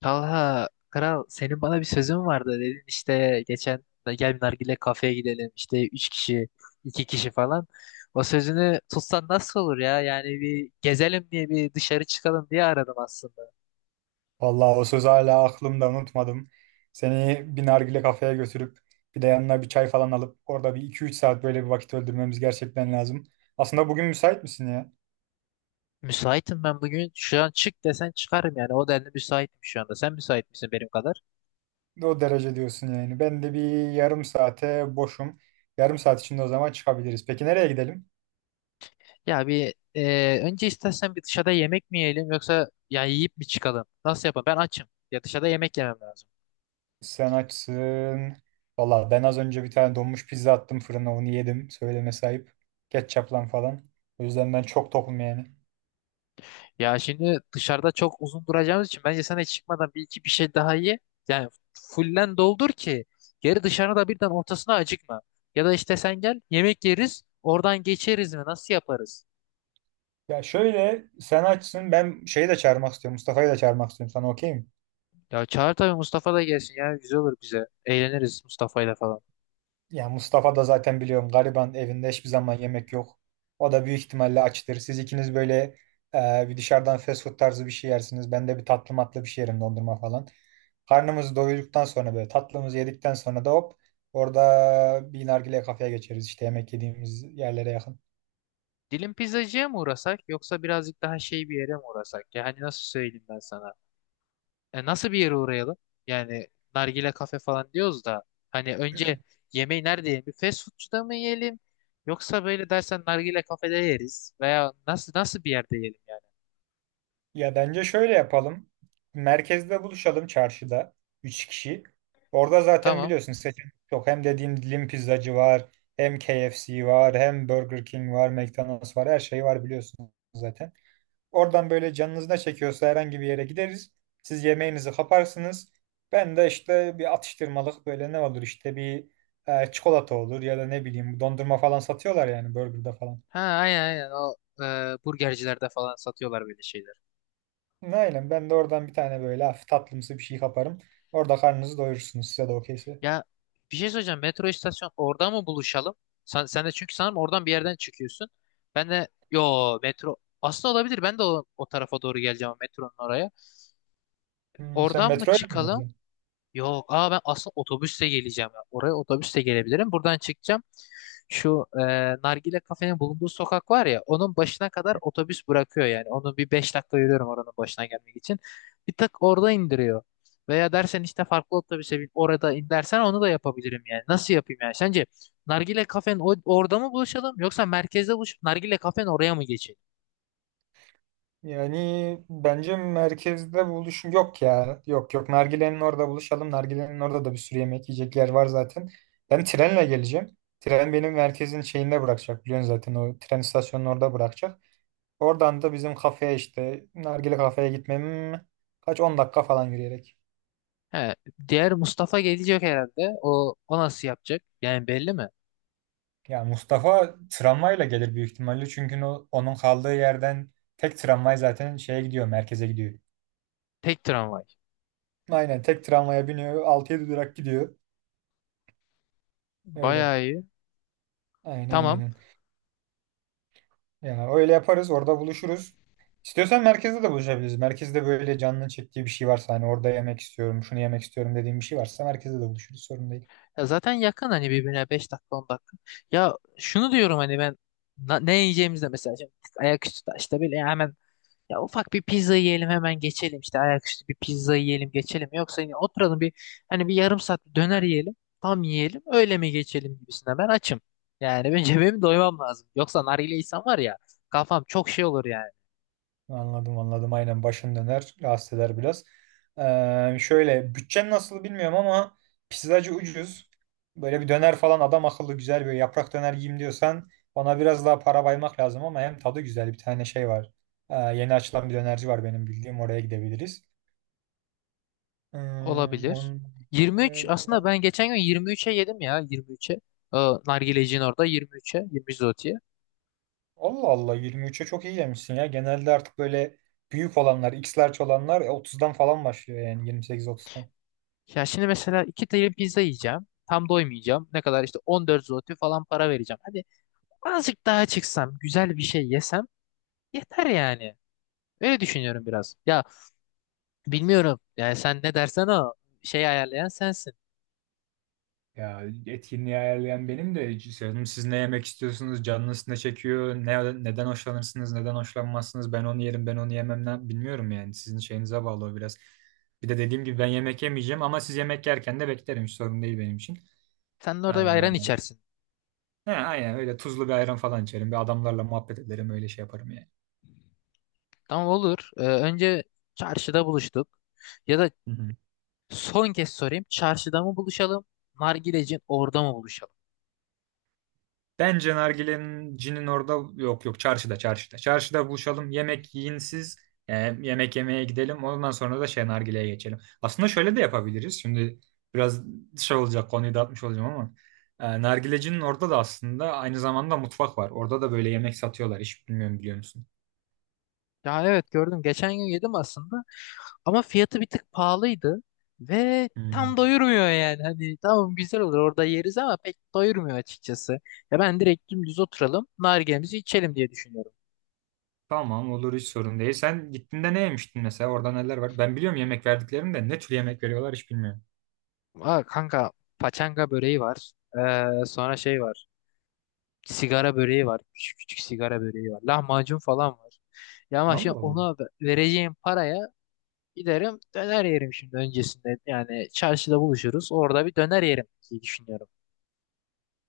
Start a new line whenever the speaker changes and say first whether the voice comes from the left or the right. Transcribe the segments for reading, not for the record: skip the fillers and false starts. left: Talha, kral senin bana bir sözün vardı dedin işte geçen de gel bir nargile kafeye gidelim işte üç kişi iki kişi falan. O sözünü tutsan nasıl olur ya yani bir gezelim diye bir dışarı çıkalım diye aradım aslında.
right: Vallahi o söz hala aklımda unutmadım. Seni bir nargile kafeye götürüp bir de yanına bir çay falan alıp orada bir iki üç saat böyle bir vakit öldürmemiz gerçekten lazım. Aslında bugün müsait misin ya?
left: Müsaitim ben bugün şu an çık desen çıkarım yani o denli müsaitim şu anda sen müsait misin benim kadar?
right: O derece diyorsun yani. Ben de bir yarım saate boşum. Yarım saat içinde o zaman çıkabiliriz. Peki nereye gidelim?
left: Ya bir önce istersen bir dışarıda yemek mi yiyelim yoksa ya yiyip mi çıkalım nasıl yapalım ben açım ya dışarıda yemek yemem lazım.
right: Sen açsın. Vallahi ben az önce bir tane donmuş pizza attım fırına onu yedim. Söyleme sahip. Ketçaplan falan. O yüzden ben çok tokum yani.
left: Ya şimdi dışarıda çok uzun duracağımız için bence sen hiç çıkmadan bir iki bir şey daha ye. Yani fullen doldur ki geri dışarıda birden ortasına acıkma. Ya da işte sen gel yemek yeriz oradan geçeriz mi nasıl yaparız?
right: Ya şöyle sen açsın ben şeyi de çağırmak istiyorum. Mustafa'yı da çağırmak istiyorum. Sana okey mi?
left: Ya çağır tabii Mustafa da gelsin ya güzel olur bize. Eğleniriz Mustafa'yla falan.
right: Ya Mustafa da zaten biliyorum gariban evinde hiçbir zaman yemek yok. O da büyük ihtimalle açtır. Siz ikiniz böyle bir dışarıdan fast food tarzı bir şey yersiniz. Ben de bir tatlı matlı bir şey yerim dondurma falan. Karnımızı doyduktan sonra böyle tatlımızı yedikten sonra da hop orada bir nargile kafeye geçeriz. İşte yemek yediğimiz yerlere yakın.
left: Dilim pizzacıya mı uğrasak yoksa birazcık daha şey bir yere mi uğrasak? Yani nasıl söyleyeyim ben sana? Nasıl bir yere uğrayalım? Yani nargile kafe falan diyoruz da hani önce yemeği nerede yiyelim? Bir fast foodçuda mı yiyelim? Yoksa böyle dersen nargile kafede yeriz veya nasıl bir yerde yiyelim yani?
right: Ya bence şöyle yapalım. Merkezde buluşalım çarşıda. Üç kişi. Orada zaten
left: Tamam.
right: biliyorsun seçenek çok. Hem dediğim dilim pizzacı var. Hem KFC var. Hem Burger King var. McDonald's var. Her şey var biliyorsun zaten. Oradan böyle canınız ne çekiyorsa herhangi bir yere gideriz. Siz yemeğinizi kaparsınız. Ben de işte bir atıştırmalık böyle ne olur işte bir çikolata olur ya da ne bileyim dondurma falan satıyorlar yani burgerda falan.
left: Ha, aynen aynen o burgercilerde falan satıyorlar böyle şeyler.
right: Aynen ben de oradan bir tane böyle hafif tatlımsı bir şey kaparım. Orada karnınızı doyurursunuz size de okeyse.
left: Ya bir şey söyleyeceğim. Metro istasyon orada mı buluşalım? Sen de çünkü sanırım oradan bir yerden çıkıyorsun. Ben de yo metro aslında olabilir. Ben de o tarafa doğru geleceğim metronun oraya.
right: Hmm, sen
left: Oradan mı
right: metroyla mı
left: çıkalım?
right: gidiyorsun?
left: Yok. Aa, ben aslında otobüsle geleceğim. Ya. Oraya otobüsle gelebilirim. Buradan çıkacağım. Şu nargile kafenin bulunduğu sokak var ya. Onun başına kadar otobüs bırakıyor yani. Onu bir 5 dakika yürüyorum oranın başına gelmek için. Bir tık orada indiriyor. Veya dersen işte farklı otobüse bin orada in dersen onu da yapabilirim yani. Nasıl yapayım yani? Sence nargile kafenin orada mı buluşalım yoksa merkezde buluşup nargile kafenin oraya mı geçelim?
right: Yani bence merkezde buluşun yok ya. Yok yok, Nargile'nin orada buluşalım. Nargile'nin orada da bir sürü yemek yiyecek yer var zaten. Ben trenle geleceğim. Tren benim merkezin şeyinde bırakacak biliyorsun zaten, o tren istasyonunun orada bırakacak. Oradan da bizim kafeye işte Nargile kafeye gitmem kaç 10 dakika falan yürüyerek.
left: He, diğer Mustafa gelecek herhalde. O nasıl yapacak? Yani belli mi?
right: Ya Mustafa tramvayla gelir büyük ihtimalle çünkü onun kaldığı yerden tek tramvay zaten şeye gidiyor, merkeze gidiyor.
left: Tek tramvay.
right: Aynen tek tramvaya biniyor, 6 yedi durak gidiyor. Öyle.
left: Bayağı iyi.
right: Aynen
left: Tamam.
right: aynen. Ya öyle yaparız, orada buluşuruz. İstiyorsan merkezde de buluşabiliriz. Merkezde böyle canının çektiği bir şey varsa, hani orada yemek istiyorum, şunu yemek istiyorum dediğim bir şey varsa merkezde de buluşuruz, sorun değil.
left: Ya zaten yakın hani birbirine 5 dakika 10 dakika. Ya şunu diyorum hani ben ne yiyeceğimizde mesela şimdi ayaküstü da işte böyle hemen ya ufak bir pizza yiyelim hemen geçelim işte ayaküstü bir pizza yiyelim geçelim. Yoksa yine oturalım bir hani bir yarım saat bir döner yiyelim tam yiyelim öyle mi geçelim gibisinden ben açım. Yani ben benim doymam lazım. Yoksa nargile insan var ya kafam çok şey olur yani.
right: Anladım anladım aynen, başın döner rahatsız eder biraz. Şöyle bütçen nasıl bilmiyorum ama pizzacı ucuz. Böyle bir döner falan adam akıllı güzel böyle yaprak döner yiyeyim diyorsan ona biraz daha para baymak lazım ama hem tadı güzel bir tane şey var. Yeni açılan bir dönerci var benim bildiğim, oraya gidebiliriz. Ee, on,
left: Olabilir.
right: e,
left: 23
right: ya
left: aslında
right: da-
left: ben geçen gün 23'e yedim ya 23'e. Ee, Nargileci'nin orada 23'e 23 zloty.
right: Allah Allah, 23'e çok iyi yemişsin ya. Genelde artık böyle büyük olanlar, X large olanlar 30'dan falan başlıyor yani 28-30'dan.
left: Ya şimdi mesela iki tane pizza yiyeceğim. Tam doymayacağım. Ne kadar işte 14 zloty falan para vereceğim. Hadi azıcık daha çıksam, güzel bir şey yesem yeter yani. Öyle düşünüyorum biraz. Ya bilmiyorum. Yani sen ne dersen o şeyi ayarlayan sensin.
right: Ya etkinliği ayarlayan benim de canım, siz ne yemek istiyorsunuz, canınız ne çekiyor, ne, neden hoşlanırsınız, neden hoşlanmazsınız, ben onu yerim, ben onu yemem ne, bilmiyorum yani sizin şeyinize bağlı o biraz. Bir de dediğim gibi ben yemek yemeyeceğim ama siz yemek yerken de beklerim, hiç sorun değil benim için.
left: Sen de
right: Ee,
left: orada bir ayran içersin.
right: he, aynen öyle, tuzlu bir ayran falan içerim, bir adamlarla muhabbet ederim, öyle şey yaparım yani.
left: Tamam olur. Önce çarşıda buluştuk. Ya da
right: Hı hı.
left: son kez sorayım. Çarşıda mı buluşalım? Nargilecin orada mı buluşalım?
right: Bence nargilencinin orada yok yok, çarşıda çarşıda. Çarşıda buluşalım, yemek yiyin siz, e, yemek yemeye gidelim, ondan sonra da şey, nargileye geçelim. Aslında şöyle de yapabiliriz şimdi, biraz şey olacak konuyu dağıtmış olacağım ama nargilecinin orada da aslında aynı zamanda mutfak var. Orada da böyle yemek satıyorlar, hiç bilmiyorum biliyor musun?
left: Ya evet, gördüm. Geçen gün yedim aslında. Ama fiyatı bir tık pahalıydı ve
right: Hmm.
left: tam doyurmuyor yani. Hani tamam güzel olur orada yeriz ama pek doyurmuyor açıkçası. Ya ben direkt dümdüz oturalım, nargilemizi içelim diye düşünüyorum.
right: Tamam olur, hiç sorun değil. Sen gittiğinde ne yemiştin mesela, orada neler var? Ben biliyorum yemek verdiklerini de, ne tür yemek veriyorlar hiç bilmiyorum.
left: Aa, kanka, paçanga böreği var. Sonra şey var. Sigara böreği var. Küçük küçük sigara böreği var. Lahmacun falan var. Ya ama
right: Vallahi
left: şimdi
right: bu.
left: ona vereceğim paraya giderim döner yerim şimdi öncesinde. Yani çarşıda buluşuruz. Orada bir döner yerim diye düşünüyorum.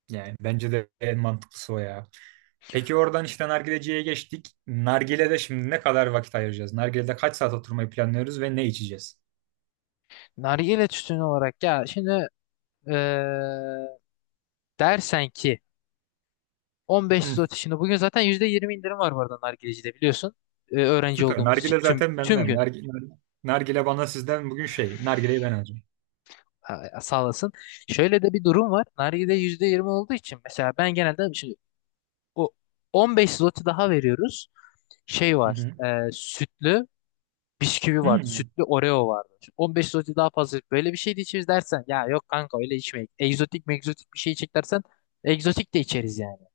right: Yani bence de en mantıklısı o ya. Peki oradan işte nargileciye geçtik. Nargile'de şimdi ne kadar vakit ayıracağız? Nargile'de kaç saat oturmayı planlıyoruz ve ne içeceğiz?
left: Nargile tütünü olarak ya şimdi eee, dersen ki 15
right: Hı,
left: zloty şimdi bugün zaten %20 indirim var bu arada nargilecide biliyorsun. Öğrenci
right: süper.
left: olduğumuz için
right: Nargile
left: tüm
right: zaten
left: tüm
right: benden.
left: gün
right: Nargile, nargile bana sizden bugün şey. Nargileyi ben alacağım.
left: ha, sağ olasın. Şöyle de bir durum var. Nargile %20 olduğu için mesela ben genelde şimdi o 15 zloty daha veriyoruz. Şey
right: Hı
left: var.
right: hı.
left: Sütlü bisküvi vardı.
right: Hı.
left: Sütlü Oreo vardı. Şimdi 15 zloty daha fazla böyle bir şey de içeriz dersen ya yok kanka öyle içmeyin. Egzotik megzotik bir şey içecek dersen egzotik de içeriz yani.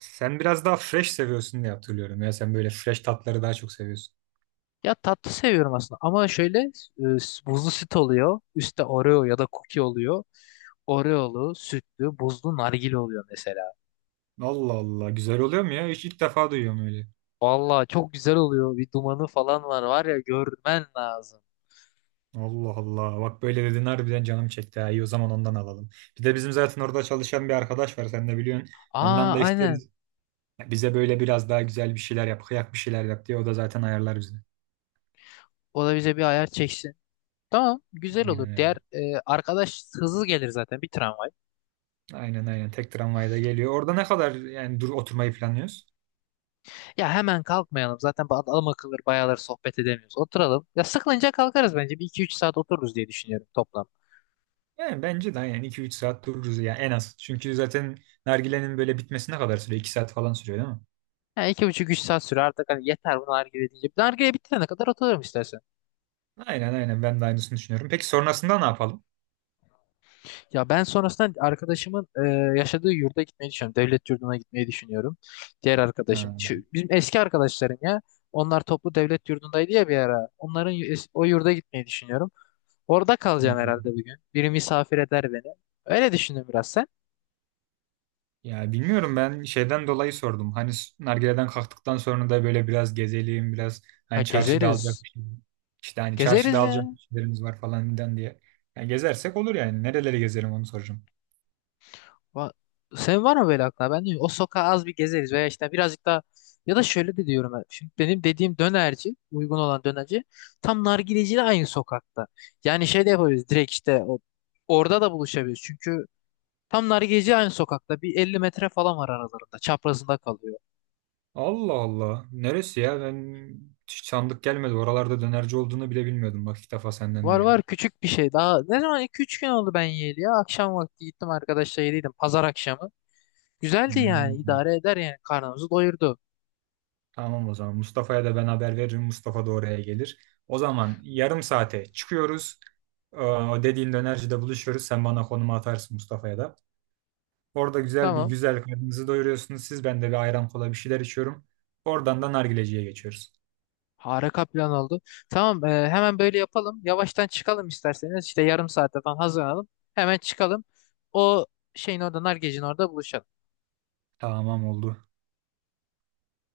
right: Sen biraz daha fresh seviyorsun diye hatırlıyorum ya. Sen böyle fresh tatları daha çok seviyorsun.
left: Ya tatlı seviyorum aslında ama şöyle buzlu süt oluyor. Üstte Oreo ya da cookie oluyor. Oreo'lu, sütlü, buzlu nargile oluyor mesela.
right: Allah Allah. Güzel oluyor mu ya? Hiç ilk defa duyuyorum öyle.
left: Vallahi çok güzel oluyor. Bir dumanı falan var ya görmen lazım.
right: Allah Allah. Bak böyle dedin harbiden canım çekti. Ha. İyi o zaman ondan alalım. Bir de bizim zaten orada çalışan bir arkadaş var. Sen de biliyorsun.
left: Aa,
right: Ondan da
left: aynen.
right: isteriz. Bize böyle biraz daha güzel bir şeyler yap, kıyak bir şeyler yap diye o da zaten ayarlar bizi.
left: O da bize bir ayar çeksin. Tamam güzel olur.
right: Aynen
left: Diğer
right: öyle.
left: arkadaş hızlı gelir zaten bir tramvay.
right: Aynen aynen. Tek tramvayda geliyor. Orada ne kadar yani dur oturmayı planlıyoruz?
left: Ya hemen kalkmayalım. Zaten adam akıllı bayağıları sohbet edemiyoruz. Oturalım. Ya sıkılınca kalkarız bence. 1-2-3 saat otururuz diye düşünüyorum toplam.
right: Yani bence de aynen iki üç saat dururuz ya en az. Çünkü zaten nargilenin böyle bitmesine kadar sürüyor? İki saat falan sürüyor değil mi?
left: Yani 2,5-3 saat sürer artık hani yeter bu nargile deyince. Nargile bitirene kadar otururum istersen.
right: Aynen aynen ben de aynısını düşünüyorum. Peki sonrasında ne yapalım?
left: Ya ben sonrasında arkadaşımın yaşadığı yurda gitmeyi düşünüyorum. Devlet yurduna gitmeyi düşünüyorum. Diğer
right: Ha.
left: arkadaşım. Şu, bizim eski arkadaşlarım ya. Onlar toplu devlet yurdundaydı ya bir ara. Onların o yurda gitmeyi düşünüyorum. Orada
right: Hı.
left: kalacağım herhalde bugün. Biri misafir eder beni. Öyle düşündüm biraz sen.
right: Ya bilmiyorum, ben şeyden dolayı sordum. Hani s- nargileden kalktıktan sonra da böyle biraz gezelim, biraz
left: Ha,
right: hani çarşıda alacak
left: gezeriz.
right: bir şey. İşte hani çarşıda
left: Gezeriz
right: alacak
left: ya.
right: bir şeylerimiz var falan filan diye. Yani gezersek olur yani. Nereleri gezelim onu soracağım.
left: Va- Senin var mı böyle aklına? Ben diyorum o sokağa az bir gezeriz veya işte birazcık daha ya da şöyle de diyorum ben. Şimdi benim dediğim dönerci, uygun olan dönerci tam nargileciyle aynı sokakta. Yani şey de yapabiliriz direkt işte orada da buluşabiliriz. Çünkü tam nargileci aynı sokakta. Bir 50 metre falan var aralarında. Çaprazında kalıyor.
right: Allah Allah. Neresi ya? Ben hiç sandık gelmedi. Oralarda dönerci olduğunu bile bilmiyordum. Bak ilk defa senden
left: Var
right: duyuyorum.
left: var küçük bir şey. Daha ne zaman 2-3 gün oldu ben yiyeli ya. Akşam vakti gittim arkadaşla yediydim. Pazar akşamı. Güzeldi yani
right: Hmm.
left: idare eder yani karnımızı doyurdu.
right: Tamam o zaman. Mustafa'ya da ben haber veririm. Mustafa da oraya gelir. O zaman yarım saate çıkıyoruz. O dediğin dönercide buluşuyoruz. Sen bana konumu atarsın, Mustafa'ya da. Orada güzel bir
left: Tamam.
right: güzel karnınızı doyuruyorsunuz siz. Ben de bir ayran kola bir şeyler içiyorum. Oradan da nargileciye geçiyoruz.
left: Harika plan oldu. Tamam, hemen böyle yapalım. Yavaştan çıkalım isterseniz. İşte yarım saate falan hazırlanalım. Hemen çıkalım. O şeyin orada, Nargec'in orada buluşalım.
right: Tamam oldu.